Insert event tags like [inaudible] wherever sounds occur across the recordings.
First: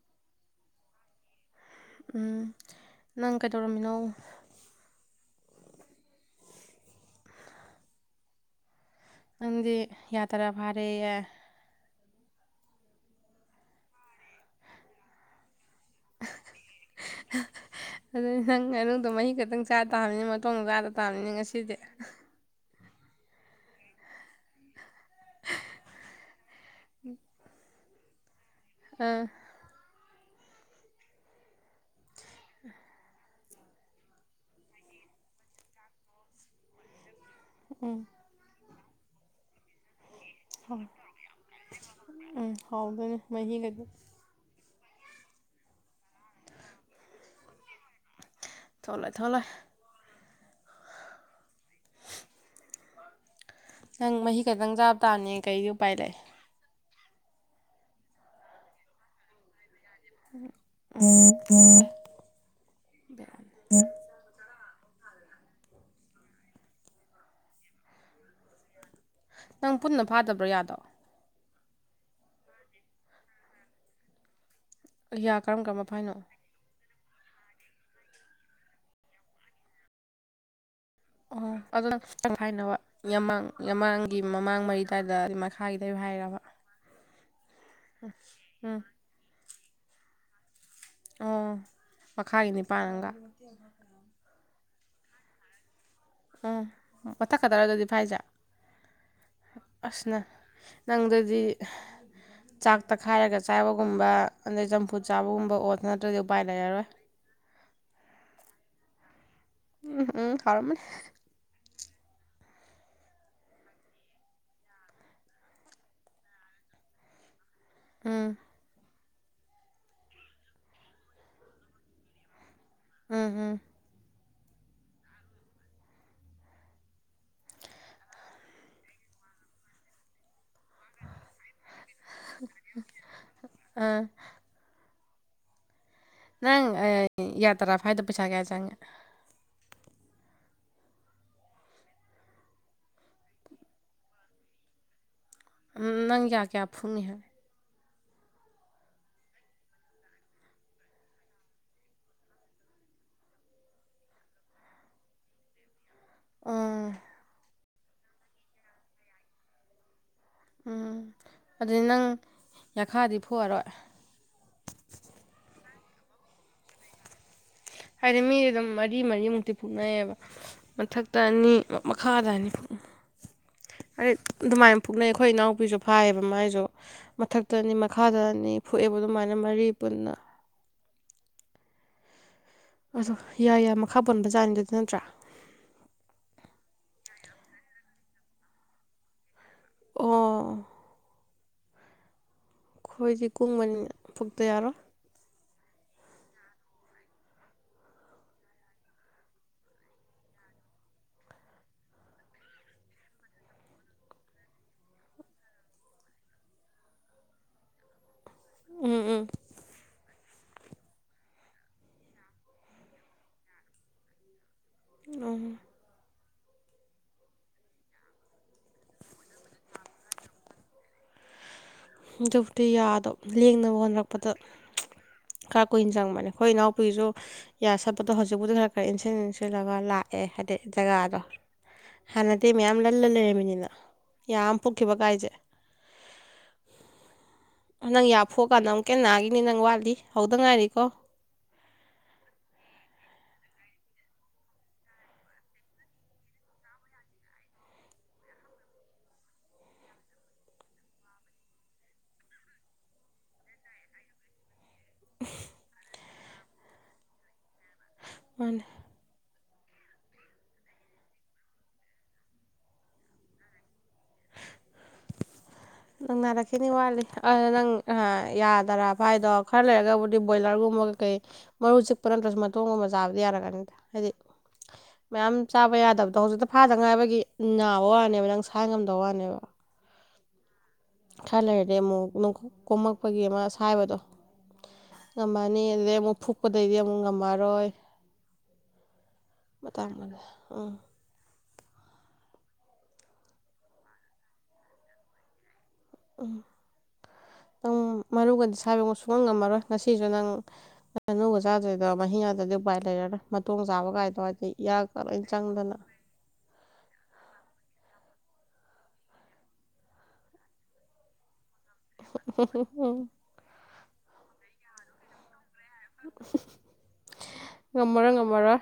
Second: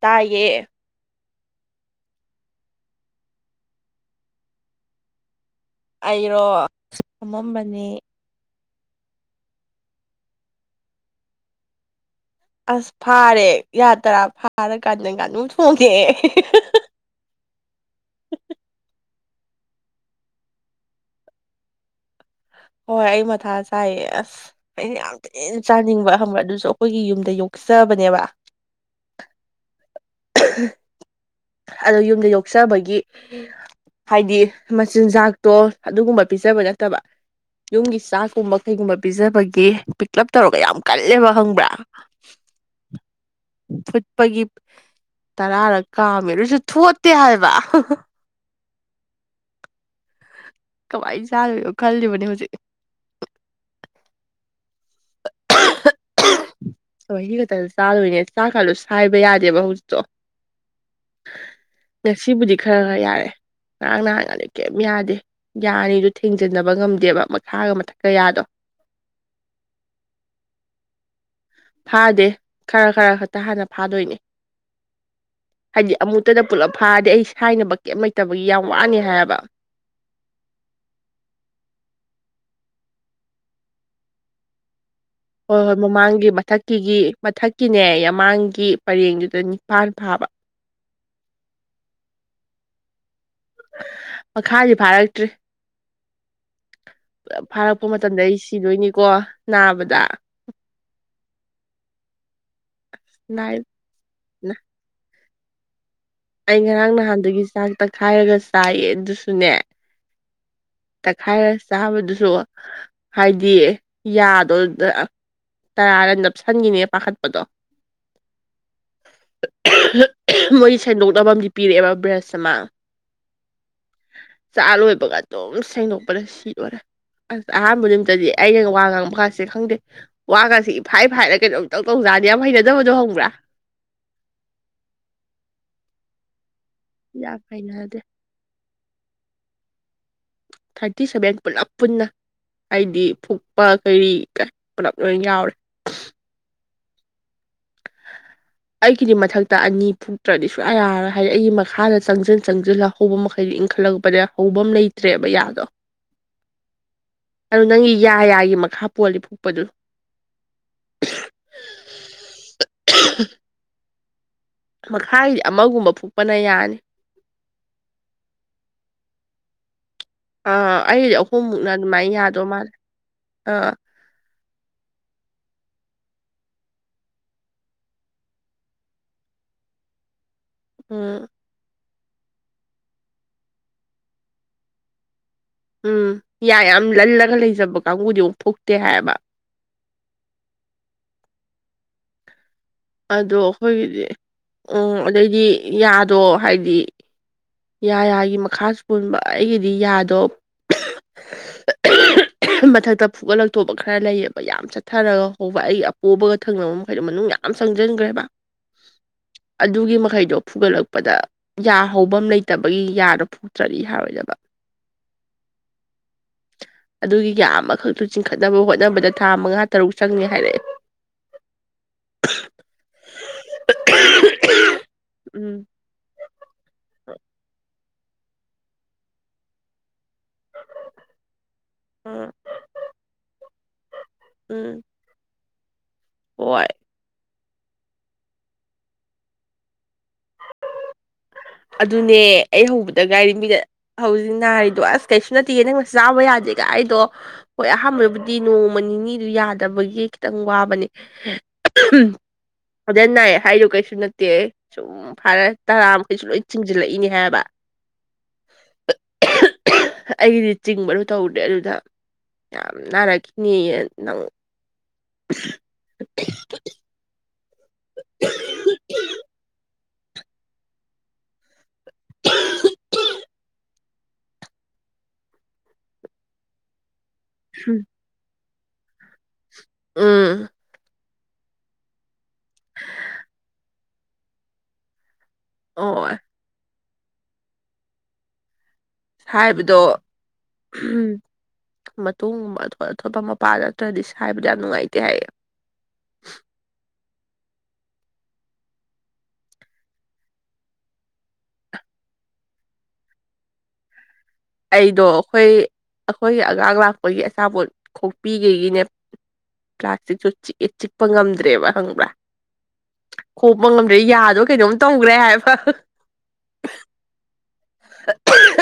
ꯇꯥꯏꯌꯦ ꯎꯝ ꯅꯪ ꯀꯩꯗꯧꯔꯝꯃꯤꯅꯣ ꯑꯩꯔꯣ ꯇꯨꯝꯃꯥꯝꯕꯅꯦ ꯅꯪꯗꯤ ꯌꯥ ꯇ꯭ꯔꯥ ꯐꯥꯔꯦꯌꯦ ꯑꯁ ꯐꯥꯔꯦ ꯌꯥ ꯇꯔꯥ ꯐꯥꯔꯀꯥꯟꯗ ꯉꯥꯅꯨ ꯊꯣꯡꯉꯦꯑꯦ [unintelligible] ꯑꯗꯨ ꯅꯪ ꯃꯅꯨꯡꯗꯣ ꯃꯍꯤ ꯈꯛꯇꯪ ꯆꯥ ꯇꯥꯕꯅꯤ ꯃꯇꯣꯡꯗ ꯆꯥꯗ ꯇꯥꯕꯅꯤꯅꯦ ꯉꯁꯤꯗꯤ ꯍꯣꯏ ꯑꯩ ꯃꯊꯥ ꯁꯥꯏꯌꯦ ꯑꯁ ꯑꯩꯅ ꯌꯥꯝ ꯊꯤꯅ ꯆꯥꯅꯤꯡꯕ ꯈꯪꯕ꯭ꯔ ꯑꯗꯨꯁꯨ ꯑꯩꯈꯣꯏꯒꯤ ꯌꯨꯝꯗ ꯌꯣꯛꯆꯕꯅꯦꯕ ꯑꯥ ꯑꯍ ꯑꯗꯣ ꯌꯨꯝꯗ ꯌꯣꯛꯆꯕꯒꯤ ꯍꯥꯏꯗꯤ ꯃꯆꯤꯟꯖꯥꯛꯇꯣ ꯑꯗꯨꯒꯨꯝꯕ ꯄꯤꯖꯕ ꯅꯠꯇꯕ ꯌꯨꯝꯒꯤ ꯎꯝ ꯆꯥꯛꯀꯨꯝꯕ ꯀꯩꯒꯨꯝꯕ ꯄꯤꯖꯕꯒꯤ ꯄꯤꯛ ꯂꯞ ꯇꯧꯔꯒ ꯌꯥꯝ ꯍꯣꯏ ꯀꯜꯂꯦꯕ ꯈꯪꯕ꯭ꯔꯥ ꯎꯝ ꯍꯥꯎꯗꯣꯏꯅꯤ ꯃꯍꯤꯒꯗꯤ ꯐꯨꯠ ꯄꯒꯤ ꯇꯔꯥꯔꯛ ꯀꯥꯝꯃꯦ ꯑꯗꯨꯣꯏꯁꯨ ꯊꯣꯠꯇꯦ ꯍꯥꯏꯕ ꯊꯣꯠꯂꯣꯏ ꯊꯣꯠꯂꯣꯏ ꯀꯃꯥꯏꯅ ꯆꯥꯗꯣꯏꯅꯣ ꯈꯜꯂꯤꯕꯅꯦ ꯍꯧꯖꯤꯛ ꯅꯪ ꯃꯍꯤ ꯈꯛꯇꯪ ꯆꯥꯕ ꯇꯥꯕꯅꯤ ꯀꯩꯗꯤ ꯎꯄꯥꯏ ꯂꯩ ꯊꯋꯣꯏꯟꯀꯤ ꯅꯨꯗꯜꯁ ꯆꯥꯗꯣꯏꯅꯦ ꯆꯥꯛ ꯀꯥꯗꯨ ꯁꯥꯏꯕ ꯌꯥꯗꯦꯕ ꯍꯧꯖꯤꯛꯇꯣ [unintelligible] ꯉꯁꯤꯕꯨꯗꯤ ꯈꯔ ꯈꯔ ꯌꯥꯔꯦ ꯉꯔꯥꯡ ꯅꯍꯥꯡꯒꯗꯤ ꯀꯩꯝ ꯌꯥꯗꯦ ꯌꯥ ꯑꯅꯤꯗꯣ ꯊꯦꯡꯖꯟꯅꯕ ꯉꯝꯗꯦꯕ ꯃꯈꯥꯒ ꯃꯊꯛꯀꯌꯥꯗꯣ ꯅꯪ ꯄꯨꯟꯅ ꯐꯥꯗꯕ꯭ꯔꯣ ꯌꯥꯗꯣ ꯐꯥꯗꯦ ꯈꯔ ꯈꯔ ꯈꯛꯇ ꯍꯥꯟꯅ ꯐꯥꯗꯣꯏꯅꯦ ꯌꯥ ꯀꯔꯝ ꯀꯔꯝꯕ ꯍꯥꯏꯗꯤ ꯐꯥꯏꯅꯣ ꯑꯃꯨꯛꯇꯗ ꯄꯨꯂꯞ ꯐꯥꯔꯗꯤ ꯑꯩ ꯁꯥꯏꯅꯕ ꯀꯩꯝ ꯂꯩꯇꯕꯒꯤ ꯌꯥꯝ ꯋꯥꯅꯤ ꯍꯥꯏꯌꯦꯕ ꯑꯣ ꯑꯗꯣ [unintelligible] ꯌꯥꯝꯃꯥꯡꯒꯤ ꯃꯃꯥꯡ ꯃꯩ ꯀꯗ ꯃꯈꯥꯒꯤꯗ ꯍꯥꯏꯔꯕ ꯀꯤꯒꯤ ꯃꯊꯛꯀꯤꯅꯦ ꯌꯥꯃꯥꯡꯒꯤ ꯎꯝ ꯄꯔꯦꯡꯗꯨꯗ ꯅꯤꯄꯥꯜ ꯐꯥꯕ ꯑꯣ ꯃꯈꯥꯒꯤ ꯅꯤꯄꯥꯟ ꯑꯃꯒ ꯃꯈꯥꯗꯤ ꯐꯥꯔꯛꯇ꯭ꯔꯤ ꯎꯝ ꯃꯊꯛ ꯄꯨꯂꯞ ꯈꯛꯇꯔ ꯑꯗꯨꯗꯤ ꯐꯥꯔꯛꯄ ꯐꯥꯏꯁꯦ ꯃꯇꯝꯗ ꯑꯩ ꯁꯤꯗꯣꯏꯅꯤꯀꯣ ꯅꯥꯕꯗ ꯑꯁꯅ ꯅꯪꯗꯗꯤ ꯆꯥꯛ ꯇꯛꯈꯥꯏꯔꯒ ꯅꯥꯏ ꯆꯥꯕꯒꯨꯝꯕ ꯑꯗꯩ ꯆꯝꯐꯨꯠ ꯆꯥꯕꯒꯨꯝꯕ ꯑꯣꯠ ꯅꯇꯔꯗꯤ ꯎꯄꯥꯏ ꯑꯩ ꯂꯩꯔꯔꯣꯏ ꯉꯔꯥꯡ ꯅꯍꯥꯟꯗꯒꯤ ꯆꯥꯛ ꯇꯛꯈꯥꯏꯔꯒ ꯆꯥꯏꯌꯦ ꯑꯗꯨꯁꯨꯅꯦ ꯎꯝ ꯎꯝ ꯍꯥꯎꯔꯝꯃꯅꯤ ꯈꯥꯏꯔ ꯆꯥꯕꯗꯨꯁꯨ ꯍꯥꯏꯗꯤ ꯌꯥꯗꯣꯗ ꯇꯔꯥꯔ ꯅꯞꯁꯟꯈꯤꯅꯦ ꯄꯥꯈꯠꯄꯗꯣ ꯎꯝ ꯃꯣꯏ ꯁꯦꯡꯗꯣꯛꯅꯕ ꯑꯃꯗꯤ ꯄꯤꯔꯛꯑꯦꯕ ꯕ꯭ꯔꯁ ꯑꯃ ꯎꯝ ꯎꯝ ꯆꯥ ꯂꯣꯏꯕꯒ ꯑꯗꯨꯝ ꯁꯦꯡꯗꯣꯛꯄꯗ ꯁꯤꯗꯣꯔꯦ ꯑꯁ ꯑꯍꯥꯟꯕ ꯅꯨꯃꯤꯠꯇꯗꯤ ꯑꯩꯅ ꯋꯥ ꯉꯥꯡꯕꯥꯥꯀꯥꯁꯦ ꯈꯪꯗꯦ ꯋꯥꯒꯁꯤ ꯐꯥꯏ ꯐꯥꯏꯔ ꯀꯩꯅꯣꯝ ꯏꯇꯧ ꯇꯧꯖꯥꯅꯤ ꯌꯥꯝ ꯍꯩꯅꯗꯕꯗꯣ ꯈꯪꯕ꯭ꯔꯥ ꯑꯥ ꯅꯪ ꯌꯥꯝ ꯌꯥ ꯇꯔꯥ ꯍꯩꯅꯗꯦ ꯐꯏꯗꯣ ꯄꯩꯁꯥ ꯀꯌꯥ ꯆꯪꯉꯦ ꯊꯥꯔꯇꯤ ꯁꯚꯦꯟ ꯄꯨꯂꯞ ꯄꯨꯟꯅ ꯍꯥꯏꯗꯤ ꯐꯨꯛꯄ ꯀꯔꯤ ꯀ ꯄꯨꯂꯞ ꯂꯣꯏꯅ ꯌꯥꯎꯔꯦ ꯎꯝ ꯅꯪ ꯌꯥ ꯀꯌꯥ ꯐꯨꯛꯅꯤ ꯍꯥꯏ [inaudible] ꯑꯩꯒꯤꯗꯤ ꯃꯊꯛꯇ ꯑꯅꯤ ꯐꯨꯛꯇ꯭ꯔꯗꯤ ꯁꯨꯡꯌꯥꯔꯣꯏ ꯍꯥꯏꯗꯤ ꯑꯩꯒꯤ ꯃꯈꯥꯗ ꯆꯪꯁꯤꯟ ꯆꯪꯁꯤꯜꯍꯣꯑꯣ ꯍꯧꯕ ꯃꯈꯩꯗꯨ ꯏꯟꯈꯠꯂꯛꯄꯗ ꯍꯧꯕꯝ ꯂꯩꯇ꯭ꯔꯦꯕ ꯌꯥꯗꯣ ꯑꯝ ꯑꯗꯨ ꯅꯪꯒꯤ ꯌꯥ ꯌꯥꯒꯤ ꯃꯈꯥ ꯄꯣꯜꯂꯤ ꯐꯨꯛꯄꯗꯨ ꯎꯝ ꯑꯗꯨꯗꯤ ꯅꯪ ꯌꯥꯈꯥꯗꯤ ꯐꯑꯔꯣꯏ ꯃꯈꯥꯒꯤꯗꯤ ꯑꯃꯒꯨꯝꯕ ꯐꯨꯛꯄꯅ ꯌꯥꯅꯤ ꯍꯥꯏꯗꯤ ꯃꯤꯁꯦ ꯑꯗꯨꯝ ꯃꯔꯤ ꯃꯔꯤꯃꯨꯛꯇꯤ ꯐꯨꯅꯩꯌꯦꯕ ꯑꯥ ꯑꯩꯒꯤꯗꯤ ꯃꯊꯛꯇ ꯑꯅꯤ ꯑꯍꯨꯝꯃꯨꯛꯅ ꯑꯗꯨꯃꯥꯏꯅ ꯃꯈꯥꯗ ꯌꯥꯗꯧ ꯑꯅꯤ ꯃꯥꯜꯂꯦ ꯑꯥ ꯑꯩ ꯑꯗꯨꯃꯥꯏ ꯐꯨꯛꯅꯩ ꯑꯩꯈꯣꯏ ꯏꯅꯥꯎꯄꯤꯁꯨ ꯐꯥꯏꯌꯦꯕ ꯃꯥꯏꯁꯨ ꯃꯊꯛꯇ ꯑꯅꯤ ꯃꯈꯥꯗ ꯑꯅꯤ ꯐꯨꯛꯑꯦꯕ ꯑꯗꯨꯃꯥꯏꯅ ꯃꯔꯤ ꯄꯨꯟꯅ ꯎꯝ ꯑꯗꯣ ꯌꯥ ꯌꯥ ꯃꯈꯥ ꯄꯣꯟ ꯖꯥꯥꯟꯗꯨꯗꯤ ꯅꯠꯇ꯭ꯔꯥ ꯎꯝ ꯌꯥ ꯌꯥꯝ ꯂꯜꯂꯒ ꯂꯩꯖꯕ ꯀꯥꯡꯕꯨꯗꯤ ꯃꯨꯛ ꯐꯨꯛꯇꯦ ꯍꯥꯏꯕ ꯑꯣ ꯑꯩꯈꯣꯏꯗꯤ ꯑꯗꯣ ꯀꯨꯡꯕꯅꯤꯅ ꯑꯩꯈꯣꯏꯒꯤꯗꯤ ꯐꯨꯛꯇ ꯌꯥꯔꯣꯏ ꯎꯝ ꯑꯗꯩꯗꯤ ꯌꯥꯗꯣ ꯍꯥꯏꯗꯤ ꯌꯥ ꯌꯥꯒꯤ ꯃꯈꯥꯁꯨ ꯄꯨꯟꯕ ꯑꯩꯒꯤꯗꯤ ꯌꯥꯗꯣ ꯃꯊꯛꯇ ꯐꯨꯒꯠꯂꯛꯇꯣꯕ ꯈꯔ ꯂꯩꯌꯦꯕ ꯌꯥꯝ ꯆꯠꯊꯔꯒ ꯍꯧꯕ ꯑꯩ ꯑꯄꯣꯕꯒ ꯊꯪꯅꯕ ꯃꯈꯩꯗꯣ ꯃꯅꯨꯡ ꯌꯥꯝ ꯌꯥꯝ ꯆꯪꯖꯟꯒꯔꯦꯕ ꯎꯝ ꯎꯝ ꯑꯗꯨꯒꯤ ꯃꯈꯩꯗꯣ ꯐꯨꯒꯠꯂꯛꯄꯗ ꯌꯥ ꯍꯧꯕꯝ ꯂꯩꯇꯕꯒꯤ ꯌꯥꯗꯣ ꯐꯨꯛꯇ꯭ꯔꯗꯤ ꯌꯥꯔꯣꯏꯗꯕ ꯑꯣ ꯑꯗꯨꯒꯤ ꯌꯥ ꯑꯃꯈꯛꯇꯨ ꯆꯤꯡꯈꯠꯅꯕ ꯍꯣꯠꯅꯕꯗ ꯊꯥ ꯃꯉꯥ ꯇꯔꯨꯛ ꯆꯪꯅꯤ ꯍꯥꯏꯔꯛꯑꯦ ꯑꯗꯨꯕꯨꯗꯤ ꯌꯥꯗꯣ ꯂꯦꯡꯅꯕ ꯍꯣꯠꯅꯔꯛꯄꯗ ꯎꯝ ꯈꯔ ꯀꯨꯏꯅ ꯆꯪꯕꯅꯦ ꯑꯩꯈꯣꯏ ꯏꯅꯥꯎꯄꯤꯁꯨ ꯌꯥ ꯁꯠꯄꯗꯣ ꯍꯧꯖꯤꯛꯄꯨꯗꯤ ꯈꯔ ꯈꯔ ꯏꯟꯁꯤꯟ ꯏꯟꯁꯤꯜꯂꯒ ꯂꯥꯛ ꯑꯦ ꯍꯥꯏꯗꯤ ꯖꯒꯥꯗꯣ ꯎꯝ ꯍꯥꯟꯅꯗꯤ ꯃꯌꯥꯝ ꯂꯜꯂ ꯂꯩꯔꯝꯃꯤꯅꯤꯅ ꯌꯥ ꯑꯝ ꯎꯝ ꯐꯨꯛꯈꯤꯕ ꯀꯥꯏꯁꯦ ꯍꯣꯏ ꯅꯪ ꯌꯥ ꯐꯨꯛꯑ ꯀꯥꯟꯗ ꯑꯃꯨꯛ ꯀ ꯍꯦꯟꯅ ꯅꯥꯒꯤꯅꯤ ꯅꯪ ꯋꯥꯠꯂꯤ ꯍꯧꯗ ꯉꯥꯏꯔꯤꯀꯣ ꯑꯗꯨꯅꯦ ꯑꯩ ꯍꯧꯕꯗ ꯉꯥꯏꯔꯤ ꯃꯤꯅ ꯍꯧꯖꯤꯛ ꯅꯥꯔꯤꯗꯣ ꯑꯁ ꯀꯩꯁꯨ ꯅꯠꯇꯦ ꯅꯪꯅ ꯆꯥꯕ ꯌꯥꯗꯦꯒ ꯍꯥꯏꯗꯣ ꯍꯣꯏ ꯑꯍꯥꯟꯕꯗꯕꯨꯗꯤ ꯅꯣꯡꯃ ꯅꯤꯅꯤ ꯌꯥꯗꯕꯒꯤ ꯈꯤꯇꯪ ꯋꯥꯕꯅꯦ ꯑꯧꯗ ꯅꯥꯏ ꯍꯥꯏꯗꯣ ꯀꯩꯁꯨ ꯅꯠꯇꯦ ꯁꯨꯝ ꯐꯔ ꯇꯔꯥ ꯃꯈꯩꯁꯨ ꯂꯣꯏ ꯆꯤꯡꯖꯤꯜꯂꯛꯏꯅꯤ ꯍꯥꯏꯕ ꯃꯅꯦ ꯑꯩꯒꯤꯗꯤ ꯆꯤꯡꯕꯗꯨ ꯇꯧꯗꯦ ꯑꯗꯨꯗ ꯌꯥꯝ ꯅꯥꯔꯛꯈꯤꯅꯦꯌꯦ ꯅꯪ [unintelligible] ꯅꯪ ꯅꯥꯔꯛꯈꯤꯅꯤ ꯋꯥꯠꯂꯤ ꯑ ꯅꯪ ꯑ ꯌꯥꯗꯔꯥ ꯐꯥꯏꯗꯣ ꯈꯔ ꯂꯩꯔꯒꯕꯨ ꯍꯥꯏꯗꯤ ꯕꯣꯏꯂꯔꯒꯨꯝꯕ ꯀꯩ ꯀꯩ ꯃꯔꯨ ꯆꯤꯛꯄ ꯅꯠꯇ꯭ꯔꯁꯨ ꯃꯇꯣꯡꯒꯨꯝꯕ ꯆꯥꯕꯗꯤ ꯌꯥꯔꯛꯒꯅꯤꯗ ꯍꯥꯏꯗꯤ ꯃꯌꯥꯝ ꯆꯥꯕ ꯌꯥꯗꯕꯗꯣ ꯍꯧꯖꯤꯛꯇ ꯐꯥꯗ ꯉꯥꯏꯕꯒꯤ ꯅꯥꯕ ꯋꯥꯅꯦꯕ ꯅꯪ ꯁꯥꯏ ꯉꯝꯗꯕ ꯋꯥꯅꯦꯕ ꯎꯝ ꯈꯔ ꯂꯩꯔꯗꯤ ꯑꯃꯨꯛ ꯀꯣꯝꯃꯛꯄꯒꯤ ꯑꯃ ꯁꯥꯏꯕꯗꯣ ꯉꯝꯃꯅꯤ ꯑꯗꯨꯗꯩ ꯍꯣꯏ ꯑꯃꯨꯛ ꯐꯨꯛꯄꯗꯩꯗꯤ ꯑꯃꯨꯛ ꯉꯝꯃꯔꯣꯏ ꯍꯥꯏꯕꯗꯣ ꯃꯇꯥꯡ ꯃꯥꯟꯅ ꯎꯝ ꯃꯇꯨꯡꯒꯨꯝꯕ ꯑꯇꯣꯠ ꯑꯇꯣꯠꯄ ꯃꯄꯥ ꯅꯠꯇ꯭ꯔꯗꯤ ꯁꯥꯏꯕꯗ ꯌꯥꯝ ꯅꯨꯡꯉꯥꯏꯇꯦ ꯍꯥꯏꯌꯦ ꯎꯝ ꯅꯪ ꯃꯔꯨꯒꯗꯤ ꯁꯥꯢꯕ ꯁꯨꯉꯝ ꯉꯝꯃꯔꯣꯏ ꯉꯁꯤꯁꯨ ꯅꯪ ꯉꯅꯨꯒ ꯆꯥꯗꯣꯏꯕ ꯃꯍꯤ ꯉꯥꯛꯇꯗ ꯎꯄꯥꯏ ꯂꯩꯔꯔꯣꯢ ꯃꯇꯣꯡ ꯆꯥꯕ ꯀꯥꯏꯗꯣ ꯍꯥꯏꯗꯤ ꯌꯥꯂꯛꯇ ꯑꯩꯗꯣ ꯂꯣꯢ ꯑꯩꯈꯣꯏ ꯆꯪꯗꯅ ꯑꯩꯈꯣꯏꯒꯤ ꯑꯉꯥꯡ ꯂꯥꯛꯄꯒꯤ ꯑꯆꯥꯄꯣꯠ ꯈꯣꯛꯄꯤꯈꯩꯒꯤꯅꯦ ꯄ꯭ꯂꯥꯁꯇꯤꯛꯁꯨ ꯆꯤꯡꯌꯦ ꯆꯤꯛꯄ ꯉꯝꯗ꯭ꯔꯦꯕ ꯈꯪꯕ꯭ꯔꯥ ꯈꯣꯛꯄ ꯉꯝꯗ꯭ꯔꯦ ꯌꯥꯗꯣ ꯀꯩꯅꯣꯝ ꯇꯧꯈ꯭ꯔꯦ ꯍꯥꯏꯕ ꯉꯝꯃꯔꯣꯏ ꯉꯝꯃꯔꯣꯏ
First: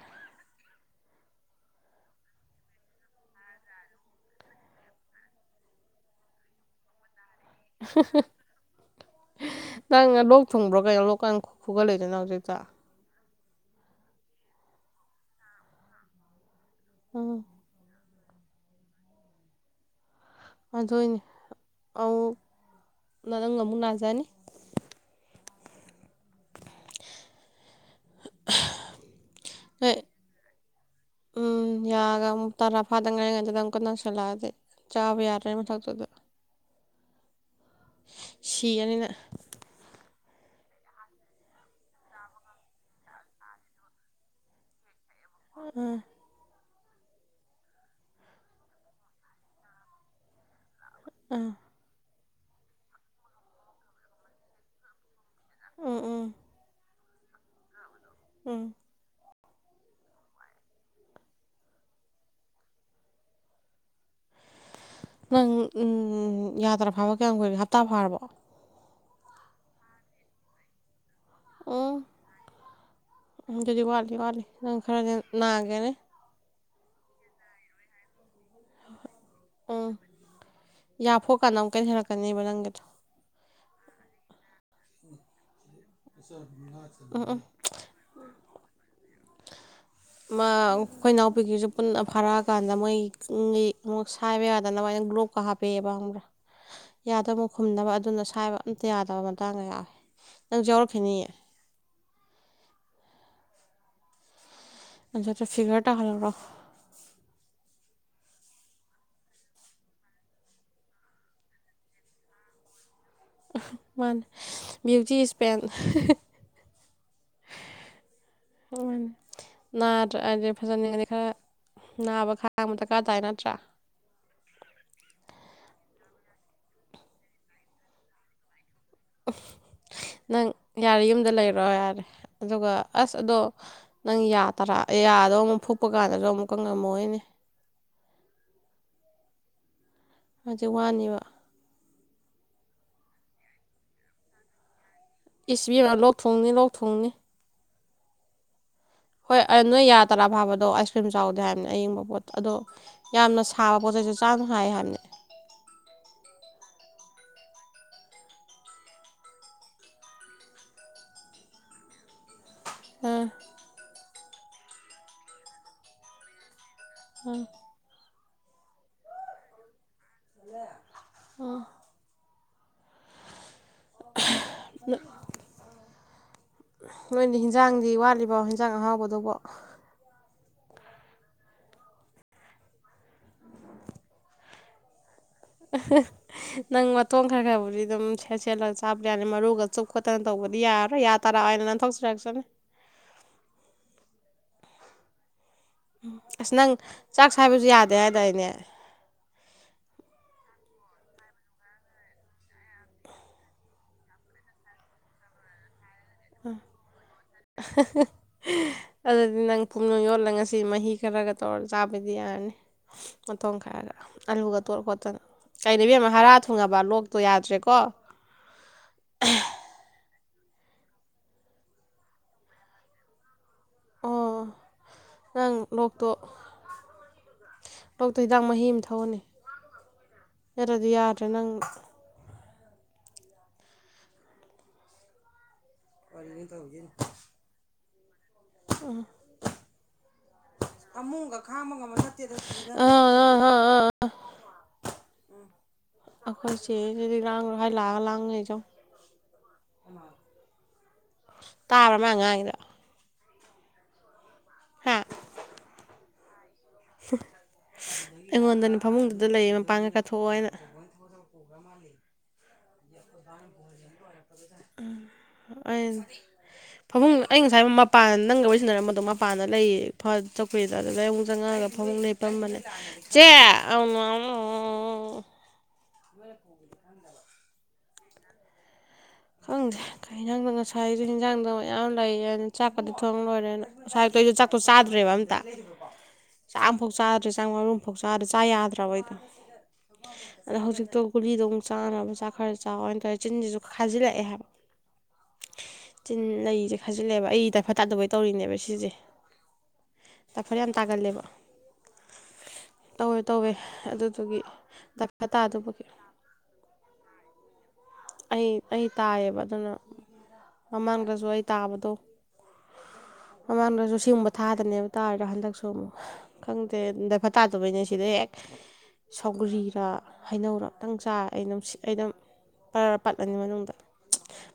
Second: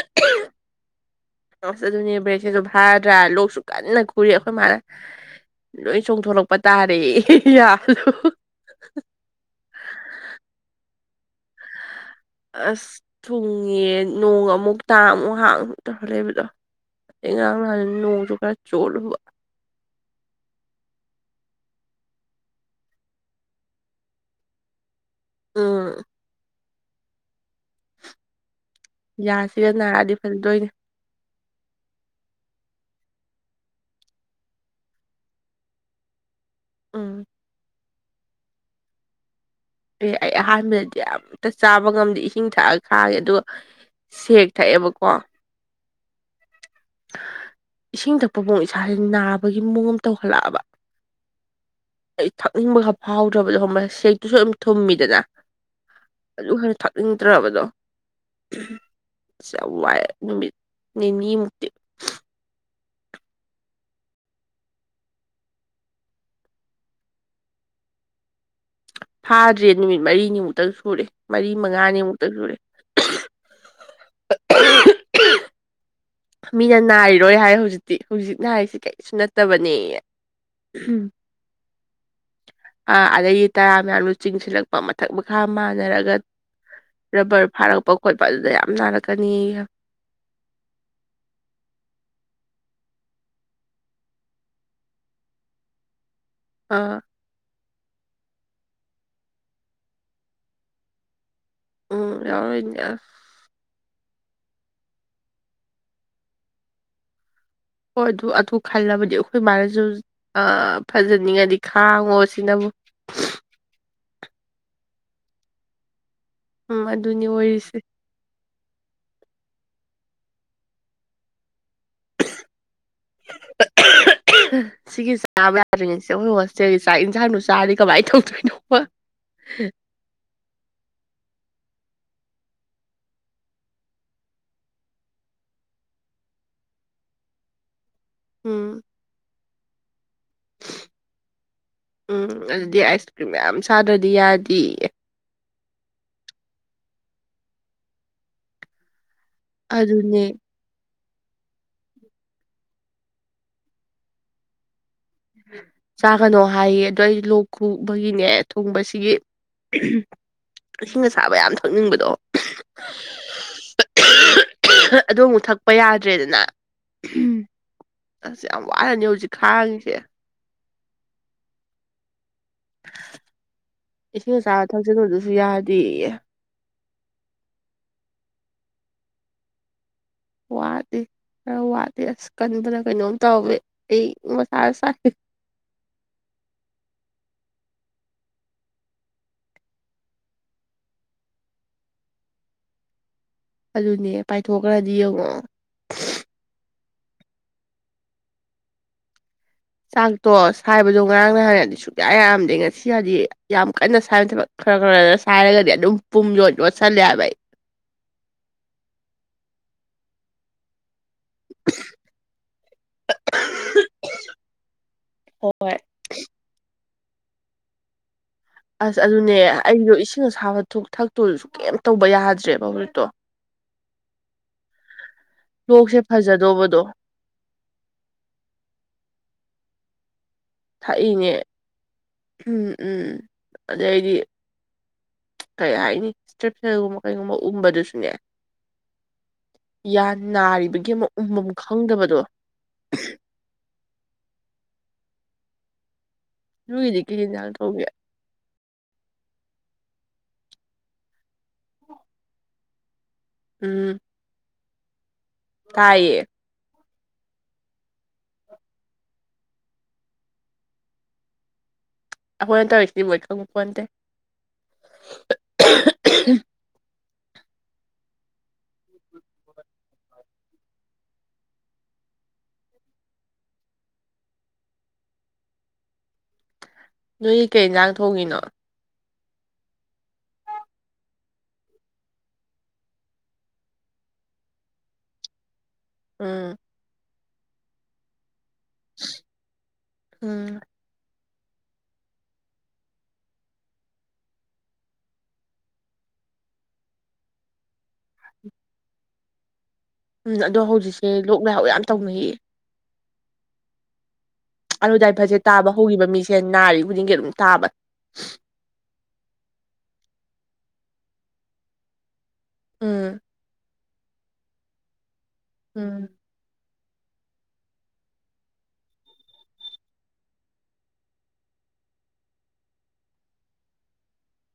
ꯇꯣꯁ ꯑꯗꯨꯅꯦ ꯕ꯭ꯔꯦꯁꯁꯤꯁꯨ ꯐꯥꯔꯗ꯭ꯔꯥ ꯂꯣꯛꯁꯨ ꯀꯟꯅ ꯈꯨꯔꯤ ꯑꯩꯈꯣꯏ ꯃꯥꯅ ꯂꯣꯏ ꯆꯣꯡꯊꯣꯔꯛꯄ ꯇꯥꯔꯦꯌꯦ ꯌꯥꯗꯣ ꯅꯪ ꯂꯣꯛ ꯊꯨꯡꯕ꯭ꯔꯣ ꯀꯩꯅꯣ ꯂꯣꯛ ꯀꯥꯟ ꯈꯨꯒꯠꯂꯛꯏꯗꯨꯅ ꯍꯧꯖꯤꯛ ꯑꯁ ꯊꯨꯡꯉꯤꯌꯦ ꯅꯣꯡ ꯑꯃꯨꯛ ꯇꯥ ꯑꯃꯨꯛ ꯍꯥꯡ ꯇꯧꯔ ꯂꯩꯕꯗꯣ ꯑꯩ ꯎꯝ ꯉꯥꯔꯥꯡ ꯅꯍꯥꯟ ꯅꯣꯡꯖꯨ ꯈꯔꯥ ꯆꯣꯠꯂꯨꯕ ꯑꯗꯨꯏꯅꯦ ꯑꯧ ꯅꯪ ꯑꯃꯨꯛ ꯅꯥꯖꯅꯤ ꯎꯝ ꯌꯥꯁꯤꯒ ꯅꯣꯏ ꯅꯥꯔꯗꯤ ꯐꯖꯗꯣꯏꯅꯦ ꯎꯝ ꯌꯥꯒ ꯑꯃꯨꯛ ꯇꯔꯥ ꯐꯥꯗ ꯉꯔꯤ ꯉꯩꯁꯤꯗ ꯑꯃꯨꯛꯀ ꯅꯁꯤꯜꯂꯛꯑꯗꯤ ꯆꯥꯕ ꯌꯥꯗ꯭ꯔꯤ ꯃꯊꯛꯁꯤꯗ ꯎꯝ ꯁꯤꯒꯅꯤ ꯅꯪ ꯑꯦ ꯑꯩ ꯑꯍꯥꯟꯕꯗꯗꯤ ꯑꯝꯇ ꯆꯥꯕ ꯉꯝꯗꯦ ꯏꯁꯤꯡ ꯊꯛꯑꯒ ꯈꯥꯡꯌꯦ ꯑꯗꯣ ꯁꯦꯛ ꯊꯛꯑꯦꯕꯀꯣ ꯍꯥ ꯏꯁꯤꯡ ꯊꯛꯄ ꯐꯥꯎ ꯏꯁꯥꯁꯦ ꯅꯥꯕꯒꯤ ꯃꯑꯣꯡ ꯑꯃ ꯇꯧꯈꯠꯂꯛꯑꯦꯕ ꯑꯥ ꯑꯩ ꯊꯛꯅꯤꯡꯕꯒ ꯐꯥꯎꯗ꯭ꯔꯕꯗꯣ ꯈꯪꯉꯕ ꯁꯦꯛꯇꯨꯁꯨ ꯑꯗꯨꯝ ꯊꯨꯝꯃꯤꯗꯅ ꯎꯝ ꯎꯝ ꯑꯗꯨ ꯍꯦꯟꯅ ꯊꯥꯛꯅꯤꯡꯗ꯭ꯔꯕꯗꯣ ꯎꯝ ꯑꯁ ꯌꯥꯝ ꯋꯥꯏ ꯅꯨꯃꯤꯠ ꯅꯤꯅꯤ ꯃꯨꯛ ꯅꯪ ꯎꯝ ꯌꯥ ꯇꯔꯥ ꯐꯥꯕ ꯀꯌꯥꯝ ꯀꯨꯏꯔꯒꯦ ꯍꯞꯇꯥ ꯐꯥꯔꯕꯣ ꯐꯥꯗ꯭ꯔꯦ ꯅꯨꯃꯤꯠ ꯃꯔꯤꯅꯤꯃꯨꯛꯇꯪ ꯁꯨꯔꯦ ꯃꯔꯤ ꯃꯉꯥꯅꯤꯃꯨꯛꯇ ꯁꯨꯔꯦ ꯎꯝ ꯑꯗꯨꯗꯤ ꯋꯥꯠꯂꯤ ꯋꯥꯠꯂꯤ ꯅꯪ ꯈꯔꯗꯤ ꯅꯥꯒꯦꯅꯦ ꯃꯤꯅ ꯅꯥꯏꯔꯣꯏ ꯍꯥꯏ ꯍꯧꯖꯤꯛꯇꯤ ꯍꯧꯖꯤꯛ ꯅꯥꯏꯔꯤꯁꯤ ꯀꯔꯤꯁꯨ ꯅꯠꯇꯕꯅꯦꯌꯦ ꯌꯥꯐꯣꯠ ꯀꯥꯟꯗ ꯑꯃꯨꯛ ꯀꯩ ꯍꯦꯜꯂꯛꯀꯅꯦꯕ ꯅꯪꯒꯤꯗꯣ ꯑꯗꯩ ꯇꯔꯥ ꯃꯌꯥꯝꯗꯣ ꯆꯤꯡꯁꯤꯜꯂꯛꯄ ꯃꯊꯛ ꯃꯈꯥ ꯃꯥꯡ ꯁꯤꯟꯅꯔꯒ ꯔꯕ꯭ꯔ ꯐꯥꯔꯛꯄ ꯈꯣꯠꯄ ꯑꯗꯨꯗ ꯌꯥꯝ ꯅꯥꯔꯛꯀꯅꯤꯌꯦ ꯑꯩꯈꯣꯏ ꯏꯅꯥꯎꯄꯤꯀꯤꯁꯨ ꯄꯨꯟꯅ ꯐꯥꯔꯛꯑꯀꯥꯟꯗ ꯃꯣꯏ ꯑꯃ ꯁꯥꯏꯕ ꯌꯥꯗꯅꯕ ꯃꯣꯢꯅ ꯒ꯭ꯂꯣꯛ ꯍꯥꯞꯄꯦꯕ ꯈꯪꯉꯕ ꯑꯥ ꯌꯥꯗꯣ ꯈꯨꯝꯅꯕ ꯑꯗꯨꯅ ꯁꯥꯏꯕ ꯑꯝꯇ ꯌꯥꯗꯕ ꯃꯇꯥꯡꯒ ꯌꯥꯎꯋꯦ ꯅꯪ ꯌꯥꯎꯔꯛꯈꯤꯅꯤꯌꯦ ꯎꯝ ꯌꯥꯎ ꯏꯌꯥ [inaudible] ꯑꯗꯨꯗ ꯐꯤꯒꯔ ꯇꯥꯍꯜꯀ꯭ꯔꯣ ꯍꯣꯏ ꯑꯗꯨ ꯑꯗꯨ ꯈꯜꯂꯕꯗꯤ ꯑꯩꯈꯣꯏ ꯃꯥꯅꯁꯨ ꯐꯖꯅꯤꯡꯉꯗꯤ ꯈꯥꯡꯉꯣ ꯁꯤꯅꯕꯨ ꯃꯥ ꯕꯤꯌꯨꯇꯤ ꯏꯁꯄꯦꯟ [inaudible] ꯎꯝ ꯑꯗꯨꯅꯤ ꯑꯣꯏꯔꯤꯁꯦ ꯅꯥꯗ꯭ꯔ ꯍꯥꯏꯗꯤ ꯐꯖꯅꯤꯡꯉꯗꯤ ꯈꯔ ꯅꯥꯕ ꯈꯥꯡ ꯗꯔꯀꯥ꯭ꯔ ꯇꯥꯏ ꯅꯠꯇ꯭ꯔꯥ ꯁꯤꯒꯤ ꯆꯥꯕ ꯌꯥꯗ꯭ꯔꯤꯉꯩꯁꯦ ꯑꯩꯈꯣꯏ ꯍꯣꯁꯇꯦꯜꯒꯤ ꯆꯥꯛ ꯌꯦꯟꯁꯥꯡꯗꯨ ꯆꯥꯔꯗꯤ ꯀꯃꯥꯏꯅ ꯇꯧꯗꯣꯏꯅꯣꯕ ꯅꯪ ꯌꯥꯔꯦ ꯌꯨꯝꯗ ꯂꯩꯔꯣ ꯌꯥꯔꯦ ꯑꯗꯨꯒ ꯑꯁ ꯑꯗꯣ ꯅꯪ ꯌꯥ ꯇꯔꯥ ꯌꯥꯗꯣ ꯑꯃꯨꯛ ꯐꯨꯛꯄ ꯀꯥꯟꯗꯁꯨ ꯑꯃꯨꯛꯀ ꯉꯝꯃꯣꯏꯅꯦ ꯎꯝ ꯃꯥꯁꯦ ꯋꯥꯅꯦꯕ ꯎꯝ ꯑꯗꯨꯗꯤ ꯑꯥꯏꯁ ꯀ꯭ꯔꯤꯝ ꯃꯌꯥꯝ ꯆꯥꯗ꯭ꯔꯗꯤ ꯌꯥꯗꯤꯌꯦ ꯏꯁ ꯏꯕ‍ꯦꯃꯥ ꯂ‍ꯣꯛ ꯊꯨꯡꯅꯤ ꯂ‌ꯣꯛ ꯊꯨꯡꯅꯤ ꯍꯣꯏ ꯅ ꯌꯥ ꯇꯔ ꯑꯗꯨꯅꯦ ꯑꯐꯕꯗ ꯑꯗꯣ ꯑꯥꯏꯁ ꯀ꯭ꯔꯤꯝ ꯆꯥꯎꯗꯦ ꯍꯥꯏꯕꯅꯤ ꯑꯌꯪꯕ ꯄꯣꯠ ꯑꯗꯣ ꯌꯥꯝꯅ ꯁꯥꯕ ꯄꯣꯠ ꯆꯩꯩꯁꯦ ꯆꯥꯅ‌ꯣ ꯍꯥꯏ ꯍꯥꯏꯕꯅꯤ ꯆꯥꯒꯅꯣ ꯍꯥꯏꯌꯦ ꯑꯗꯣ ꯑꯩ ꯂꯣꯛ ꯈꯨꯕꯒꯤꯅꯦ ꯊꯨꯡꯕꯁꯤꯒꯤ ꯏꯁꯤꯡ ꯑ ꯁꯥꯥꯕ ꯌꯥꯝ ꯊꯛꯅꯤꯡꯕꯗꯣ [unintelligible] ꯎꯝ ꯑꯗꯣ ꯑꯃꯨꯛ ꯊꯛꯄ ꯌꯥꯗ꯭ꯔꯦꯗꯅ ꯑꯝ ꯑꯁ ꯌꯥꯝ ꯋꯥꯔꯅꯤ ꯍꯧꯖꯤꯛ ꯈꯥꯡꯉꯤꯁꯦ ꯍꯦ [inaudible] ꯏꯁꯤꯡ ꯑꯆꯥꯥꯕ ꯊꯛꯖꯂꯨꯗꯨꯁꯨ ꯌꯥꯗꯤꯌꯦ ꯅꯣꯏꯗꯤ ꯍꯤꯟꯖꯥꯡꯗꯤ ꯋꯥꯠꯂꯤꯕ ꯍꯤꯟꯖꯥꯡ ꯑꯍꯥꯎꯕꯗꯨꯕꯨ ꯋꯥꯗꯦ ꯈꯔ ꯋꯥꯠꯂꯤ ꯑꯁ ꯀꯟꯕꯅ ꯀꯩꯅꯣꯝ ꯇꯧꯋꯦ ꯑꯩ ꯃꯊꯥ ꯁꯥꯏ ꯑ [inaudible] ꯅꯪ ꯃꯇꯣꯡ ꯈꯔ ꯈꯔꯕꯨꯗꯤ ꯑꯗꯨꯝ ꯁꯦꯠ ꯁꯦꯠꯂꯒ ꯆꯥꯕ ꯌꯥꯅꯤ ꯃꯔꯨꯒ ꯆꯨꯞ ꯈꯣꯠꯇꯅ ꯇꯧꯕꯗꯤ ꯌꯥꯔꯣꯏ ꯇꯔꯥ ꯑꯅ ꯅꯪ ꯊꯧꯖꯔꯛꯁꯅꯤ ꯑꯗꯨꯅꯦ ꯄꯥꯏꯊꯣꯛꯈ꯭ꯔꯗꯤ ꯌꯦꯡꯉꯛꯑꯣ ꯎꯝ ꯑꯁ ꯅꯪ ꯆꯥꯛ ꯆꯁꯏꯕꯁꯨ ꯌꯥꯗꯦ ꯍꯥꯏꯇꯥꯏꯅꯦ ꯆꯥꯛꯇꯣ ꯁꯥꯏꯕꯗꯣ ꯉꯔꯥꯡ ꯅꯍꯥꯟ ꯁꯨꯛꯌꯥ ꯌꯥꯝꯗꯦ ꯉꯁꯤ ꯍꯥꯏꯗꯤ ꯌꯥꯝ ꯀꯟꯅ ꯁꯥꯏꯕ ꯅꯠꯇꯕ ꯈꯔ ꯈꯔ ꯁꯥꯏꯔꯒꯗꯤ ꯑꯗꯨꯝ ꯄꯨꯝ ꯌꯣꯠ ꯌꯣꯠꯁꯜꯂꯦ ꯍꯥꯏꯕ ꯑꯩ [unintelligible] ꯑꯗꯨꯗꯤ ꯅꯪ ꯄꯨꯝꯅꯨꯡ ꯌꯣꯜꯂꯒ ꯉꯁꯤ ꯃꯍꯤ ꯈꯔꯒ ꯇꯧꯔ ꯆꯥꯕꯗꯤ ꯌꯥꯅꯤ ꯃꯇꯣꯡ ꯈꯥꯏꯔꯒ ꯑꯂꯨꯒ ꯇꯣꯠ ꯈꯣꯠꯇꯅ ꯍꯣꯏ ꯀꯩꯅ‌ꯣ ꯏꯕ‍ꯦꯃ ꯍꯥꯔ ꯊꯨꯡꯉꯕ ꯂꯣꯛ ꯇꯣ ꯌꯥꯗ꯭ꯔꯦꯀꯣ ꯑꯁ ꯑꯗꯨꯅꯦ ꯑꯩꯗꯣ ꯏꯁꯤꯡ ꯑꯁꯥꯕ ꯊꯛꯇꯣꯁꯨ ꯀꯩꯝ ꯇꯧꯕ ꯌꯥꯗ꯭ꯔꯦꯕ ꯍꯧꯖꯤꯛꯇꯣ ꯑꯣ ꯅꯪ ꯂꯣꯛꯁꯦ ꯂꯣꯛꯇꯣ ꯐꯖꯗꯧꯕꯗꯣ ꯂꯣꯛꯇ‍ꯣ ꯍꯤꯗꯥꯛ ꯃꯍꯤ ꯑꯃ ꯊꯛꯎꯅꯤ ꯅꯠꯇꯗꯤ ꯌꯥꯗ꯭ꯔꯦ ꯊꯛꯏꯅꯦ ꯅꯪ ꯎꯝ ꯎꯝ ꯑꯗꯩꯗꯤ ꯀꯩ ꯍꯥꯏꯅꯤ ꯏꯁꯇꯔꯤꯞꯁꯔꯒꯨꯝꯕ ꯀꯩꯒꯨꯝꯕ ꯎꯕꯗꯨꯁꯨꯅꯦ ꯎꯝ ꯅꯥꯔꯤꯕꯒꯤ ꯑꯃ ꯐꯃꯨꯝꯒ ꯎꯝꯐꯝ ꯈꯥꯃꯕ ꯉꯝꯕ ꯈꯪꯗꯕꯗꯣ ꯅꯠꯇꯦ [unintelligible] [unintelligible] ꯅꯣꯏꯒꯤꯗꯤ ꯀꯩ ꯑꯩꯈꯣꯏꯆꯦꯁꯤꯗꯤ ꯌꯦꯟꯖꯥꯡ ꯂꯥꯡꯔꯣꯏ ꯍꯥꯏ ꯁꯨꯋꯥꯏ ꯊꯣꯡꯒꯦ ꯂꯥꯛꯑꯒ ꯂꯥꯡ ꯂꯩꯔꯤꯁꯤ ꯌꯦꯡꯉꯣ ꯇꯥꯕ꯭ꯔꯥ ꯃꯥ ꯉꯥꯡꯉꯤꯗꯣ ꯎꯝ ꯍꯥ ꯍꯥꯏꯌꯦ [unintelligible] ꯑꯩꯉꯣꯟꯗꯅꯦ ꯐꯃꯨꯡꯗꯨꯗ ꯂꯩꯌꯦ ꯃꯄꯥꯟꯒ ꯀꯠꯊꯣꯛꯑꯣ ꯍꯥꯏꯅ ꯑꯩꯈꯣꯏꯅ ꯇꯧꯔꯤꯁꯤꯗꯤ ꯂꯣꯏ ꯈꯪꯕ ꯄꯣꯟꯇꯦ ꯎ ꯑꯣꯏ [inaudible] ꯐꯃꯨꯡ ꯑꯩ ꯉꯁꯥꯏ ꯃꯄꯥꯟ ꯅꯪꯒ ꯂꯣꯏꯁꯤꯟꯅꯔꯝꯕꯗꯣ ꯃꯄꯥꯟꯗ ꯂꯩꯌꯦ [unintelligible] ꯆꯠꯀꯨꯔꯤꯗ ꯑꯗꯩ ꯑꯃꯨꯛ ꯆꯪꯉꯛꯑꯒ ꯐꯃꯨꯡ ꯂꯩ ꯊꯝꯕꯅꯦ ꯆꯦ ꯑꯅ ꯑ [inaudible] ꯃꯔꯒꯦ [unintelligible] ꯅꯣꯏꯒꯤ ꯀꯩ ꯏꯟꯖꯥꯡ ꯊꯣꯡꯉꯤꯅꯣ ꯈꯪꯗꯦꯖꯥꯡꯗꯣ [unintelligible] ꯉꯁꯥꯏꯁꯨ ꯍꯤꯟꯖꯥꯡꯗꯣ ꯃꯌꯥꯝ ꯂꯩꯌꯦ ꯑꯅ ꯆꯥꯛꯀꯗꯤ ꯊꯣꯡ ꯂꯣꯏꯔꯦꯅ ꯉꯁꯥꯏ ꯑꯌꯨꯛꯇꯨ ꯆꯥꯛꯇꯣ ꯆꯥꯗ꯭ꯔꯦꯕ ꯑꯝꯇ ꯎꯝ ꯆꯥꯛꯐꯥꯎ ꯆꯥꯗ꯭ꯔꯦ ꯆꯥꯛ ꯃꯔꯨꯝꯐꯥꯎ ꯆꯥꯗ꯭ꯔꯦ ꯆꯥ ꯌꯥꯗ꯭ꯔꯦ ꯇꯧꯋꯦ ꯑꯗꯣ ꯎꯝ ꯍꯧꯖꯤꯛꯇꯣ ꯒꯨꯂꯤꯗꯣ ꯑꯃꯨꯛ ꯆꯥꯅꯕ ꯃꯆꯥ ꯈꯔ ꯆꯥꯎꯋꯦ ꯍꯥꯏꯇꯥꯔꯦ ꯆꯤꯟꯁꯤꯁꯨ ꯐꯖꯤꯛ ꯂꯛꯑ ꯍꯥꯏꯕ ꯆꯤꯟ ꯂꯩꯁꯦ ꯈꯥꯖꯤꯜꯂꯦꯕ ꯑꯩ ꯇꯥꯏꯐꯠ ꯇꯥꯗꯧꯕꯩ ꯇꯧꯔꯤꯅꯦꯕ ꯁꯤꯁꯦ ꯎꯝ ꯑꯗꯣ ꯗꯥꯏꯐꯔ ꯌꯥꯝ ꯍꯧꯖꯤꯛꯁꯦ ꯇꯥꯒꯜꯂꯦꯕ ꯂꯣꯛ ꯂꯥꯏꯍꯥꯎ ꯌꯥꯝ ꯇꯧꯅꯩꯌꯦ ꯇꯧꯋꯦ ꯇꯧꯋꯦ ꯑꯗꯨꯗꯨꯒꯤ ꯑꯗꯨ ꯗꯥꯏꯐꯔ ꯗꯥꯏꯐꯠꯁꯦ ꯇꯥꯕ ꯇꯥꯗꯕꯒꯤ ꯍꯧꯈꯤꯕ ꯃꯤꯁꯦ ꯅꯥꯔꯤ ꯈꯨꯗꯤꯡꯒꯤ ꯑꯗꯨꯝ ꯇꯥꯕ ꯑꯩ ꯑꯩ ꯇꯥꯏꯌꯦꯕ ꯑꯗꯨꯅ ꯃꯃꯥꯡꯗꯁꯨ ꯑꯩ ꯇꯥꯕꯗꯣ ꯎꯝ ꯃꯃꯥꯡꯗꯁꯨ ꯁꯤꯒꯨꯝꯕ ꯊꯥꯗꯅꯦꯕ ꯇꯥꯔꯤꯗꯣ ꯍꯟꯗꯛꯁꯨ ꯑꯃꯨꯛ ꯎꯝ ꯈꯪꯗꯦ ꯗꯥꯏꯐꯠ ꯇꯥꯗꯕꯩꯅꯦ ꯁꯤꯗ ꯍꯦꯛ ꯁꯧꯒ꯭ꯔꯤꯔ ꯍꯩꯅꯧꯔ ꯑꯝꯇꯪ ꯆꯥꯏ ꯑꯩ ꯑꯗꯨꯝ ꯁꯤ ꯑꯩ ꯑꯗꯨꯝ ꯕꯔ ꯕꯔ ꯄꯠꯂꯅꯤ ꯃꯅꯨꯡꯗ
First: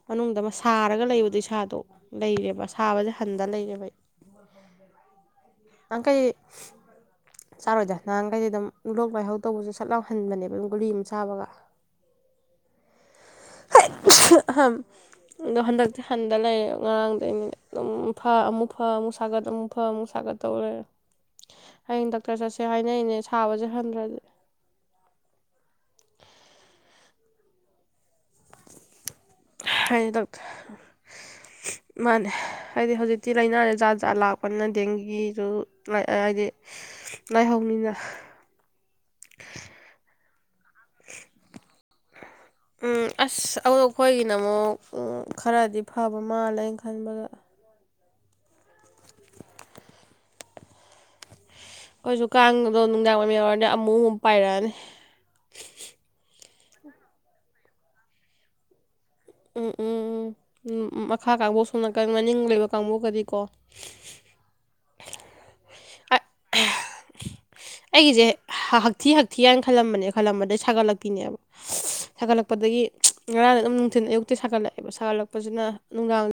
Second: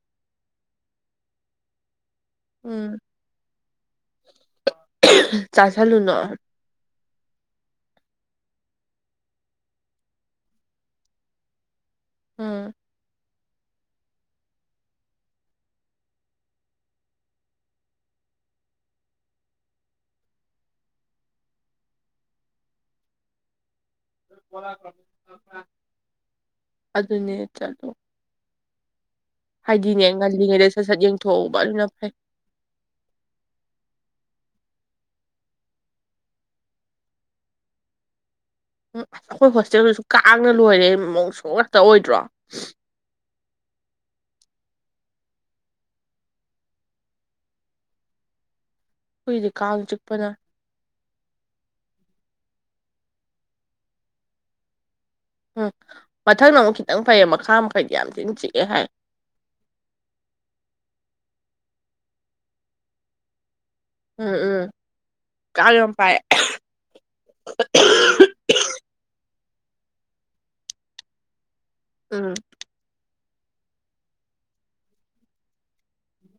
ꯃꯅꯨꯡꯗ ꯑꯃ ꯁꯥꯔꯒ ꯂꯩꯕꯗꯨ ꯏꯁꯥꯗꯣ ꯂꯩꯔꯦꯕ ꯎꯝ ꯁꯥꯕꯁꯤ ꯍꯟꯗ ꯂꯩꯔꯦꯕ ꯑꯩ [unintelligible] ꯑꯪ ꯀꯩ ꯆꯥꯔꯣꯏꯗ ꯅꯍꯥꯟꯈꯩꯗꯤ ꯑꯗꯨꯝ ꯂꯣꯛ ꯂꯥꯏꯍꯧ ꯇꯧꯕꯁꯨ ꯁꯠ ꯂꯥꯎꯍꯟꯕꯅꯦꯕ ꯑꯗꯨꯝ ꯒꯨꯂꯤ ꯑꯃ ꯆꯥꯕꯒ ꯑꯝ [unintelligible] ꯑꯍꯝ ꯑꯗꯣ ꯍꯟꯗꯛꯇꯤ ꯍꯟꯗ ꯂꯩꯔꯦ ꯉꯔꯥꯡꯗꯩꯅꯤꯅ ꯑꯗꯨꯝ ꯐ ꯑꯃꯨꯛ ꯐ ꯑꯃꯨꯛ ꯁꯥꯒꯠ ꯑꯃꯨꯛ ꯐ ꯑꯃꯨꯛ ꯁꯥꯒꯠ ꯇꯧꯔꯦ ꯍꯌꯦꯡ ꯗꯥꯛꯇꯔ ꯆꯠꯁꯦ ꯍꯥꯏꯅꯩꯅꯦ ꯁꯥꯕꯁꯦ ꯍꯟꯗꯔꯗꯤ [unintelligible] ꯑꯗꯨꯅꯦ ꯆꯠꯂꯣ ꯍꯥꯏꯗꯤꯅꯦ ꯍꯥꯏꯗꯤ ꯉꯜꯂꯤꯉꯩꯗ ꯁꯠ ꯁꯠ ꯌꯦꯡꯊꯣꯛꯍꯧꯕ ꯑꯗꯨꯅ ꯗꯣꯛꯇꯔ ꯐꯩ ꯃꯥꯅꯦ ꯍꯥꯏꯗꯤ ꯍꯧꯖꯤꯛꯇꯤ ꯂꯩꯅꯁꯦ ꯖꯥꯠ ꯖꯥꯠ ꯂꯥꯛꯄꯅꯤꯅ ꯗꯦꯡꯒꯤꯁꯨ ꯍꯥꯏꯗꯤ ꯂꯥꯏꯍꯧꯅꯤꯅ ꯎꯝ ꯑꯩꯈꯣꯏ ꯍꯣꯁꯇꯦꯜꯗꯨꯁꯨ ꯀꯥꯡꯅ ꯂꯣꯏꯔꯦ ꯃꯡꯁꯣꯡ ꯉꯥꯛꯇ ꯑꯣꯏꯗ꯭ꯔꯣ ꯎꯝ ꯑꯁ ꯑꯗꯣ ꯑꯩꯈꯣꯏꯒꯤꯅ ꯑꯃꯨꯛ ꯈꯔꯗꯤ ꯐꯕ ꯃꯥꯜꯂꯦ ꯑꯩꯅ ꯈꯟꯕꯗ ꯑꯩꯈꯣꯏꯗꯤ ꯀꯥꯡ ꯆꯤꯛꯄꯅ ꯑꯩꯈꯣꯏꯁꯨ ꯀꯥꯡꯗꯣ ꯅꯨꯡꯗꯥꯡ ꯋꯥꯏꯔꯝ ꯌꯧꯔꯗꯤ ꯑꯃꯨ ꯑꯃꯨꯕ ꯄꯥꯏꯔꯛꯑꯅꯤ ꯎꯝ ꯃꯊꯛꯅ ꯑꯃꯨꯛ ꯈꯤꯇꯪ ꯐꯩꯌꯦ ꯃꯈꯥ ꯃꯈꯩꯗꯤ ꯌꯥꯝ ꯊꯤꯅ ꯆꯤꯛꯑꯦ ꯍꯥꯏ ꯎꯝ ꯎꯝ ꯎꯝ ꯃꯈꯥ ꯀꯥꯡꯕꯨ ꯁꯣꯝ ꯅꯥꯀꯟ ꯃꯅꯤꯡ ꯂꯩꯕ ꯀꯥꯡꯕꯨ ꯒꯗꯤꯀꯣ ꯎꯝ ꯎꯝ ꯀꯥꯡ ꯌꯥꯝ ꯄꯥꯏ ꯑꯩꯒꯤꯁꯦ ꯍꯛꯊꯤ ꯍꯛꯊꯤ ꯍꯥꯏꯅ ꯈꯜꯂꯝꯕꯅꯦ ꯈꯜꯂꯝꯕꯗꯩ ꯁꯥꯒꯠꯂꯛꯄꯤꯅꯦꯕ ꯎꯝ ꯁꯥꯒꯠ ꯂꯛꯄꯗꯒꯤ ꯉꯔꯥꯡꯁꯦ ꯑꯗꯨꯝ ꯅꯨꯡꯊꯤꯟ ꯑꯌꯨꯛꯇꯩ ꯁꯥꯒꯠꯂꯛꯑꯦꯕ ꯁꯥꯒꯠꯂꯛꯄꯁꯤꯅ ꯅꯨꯡꯗꯥꯡ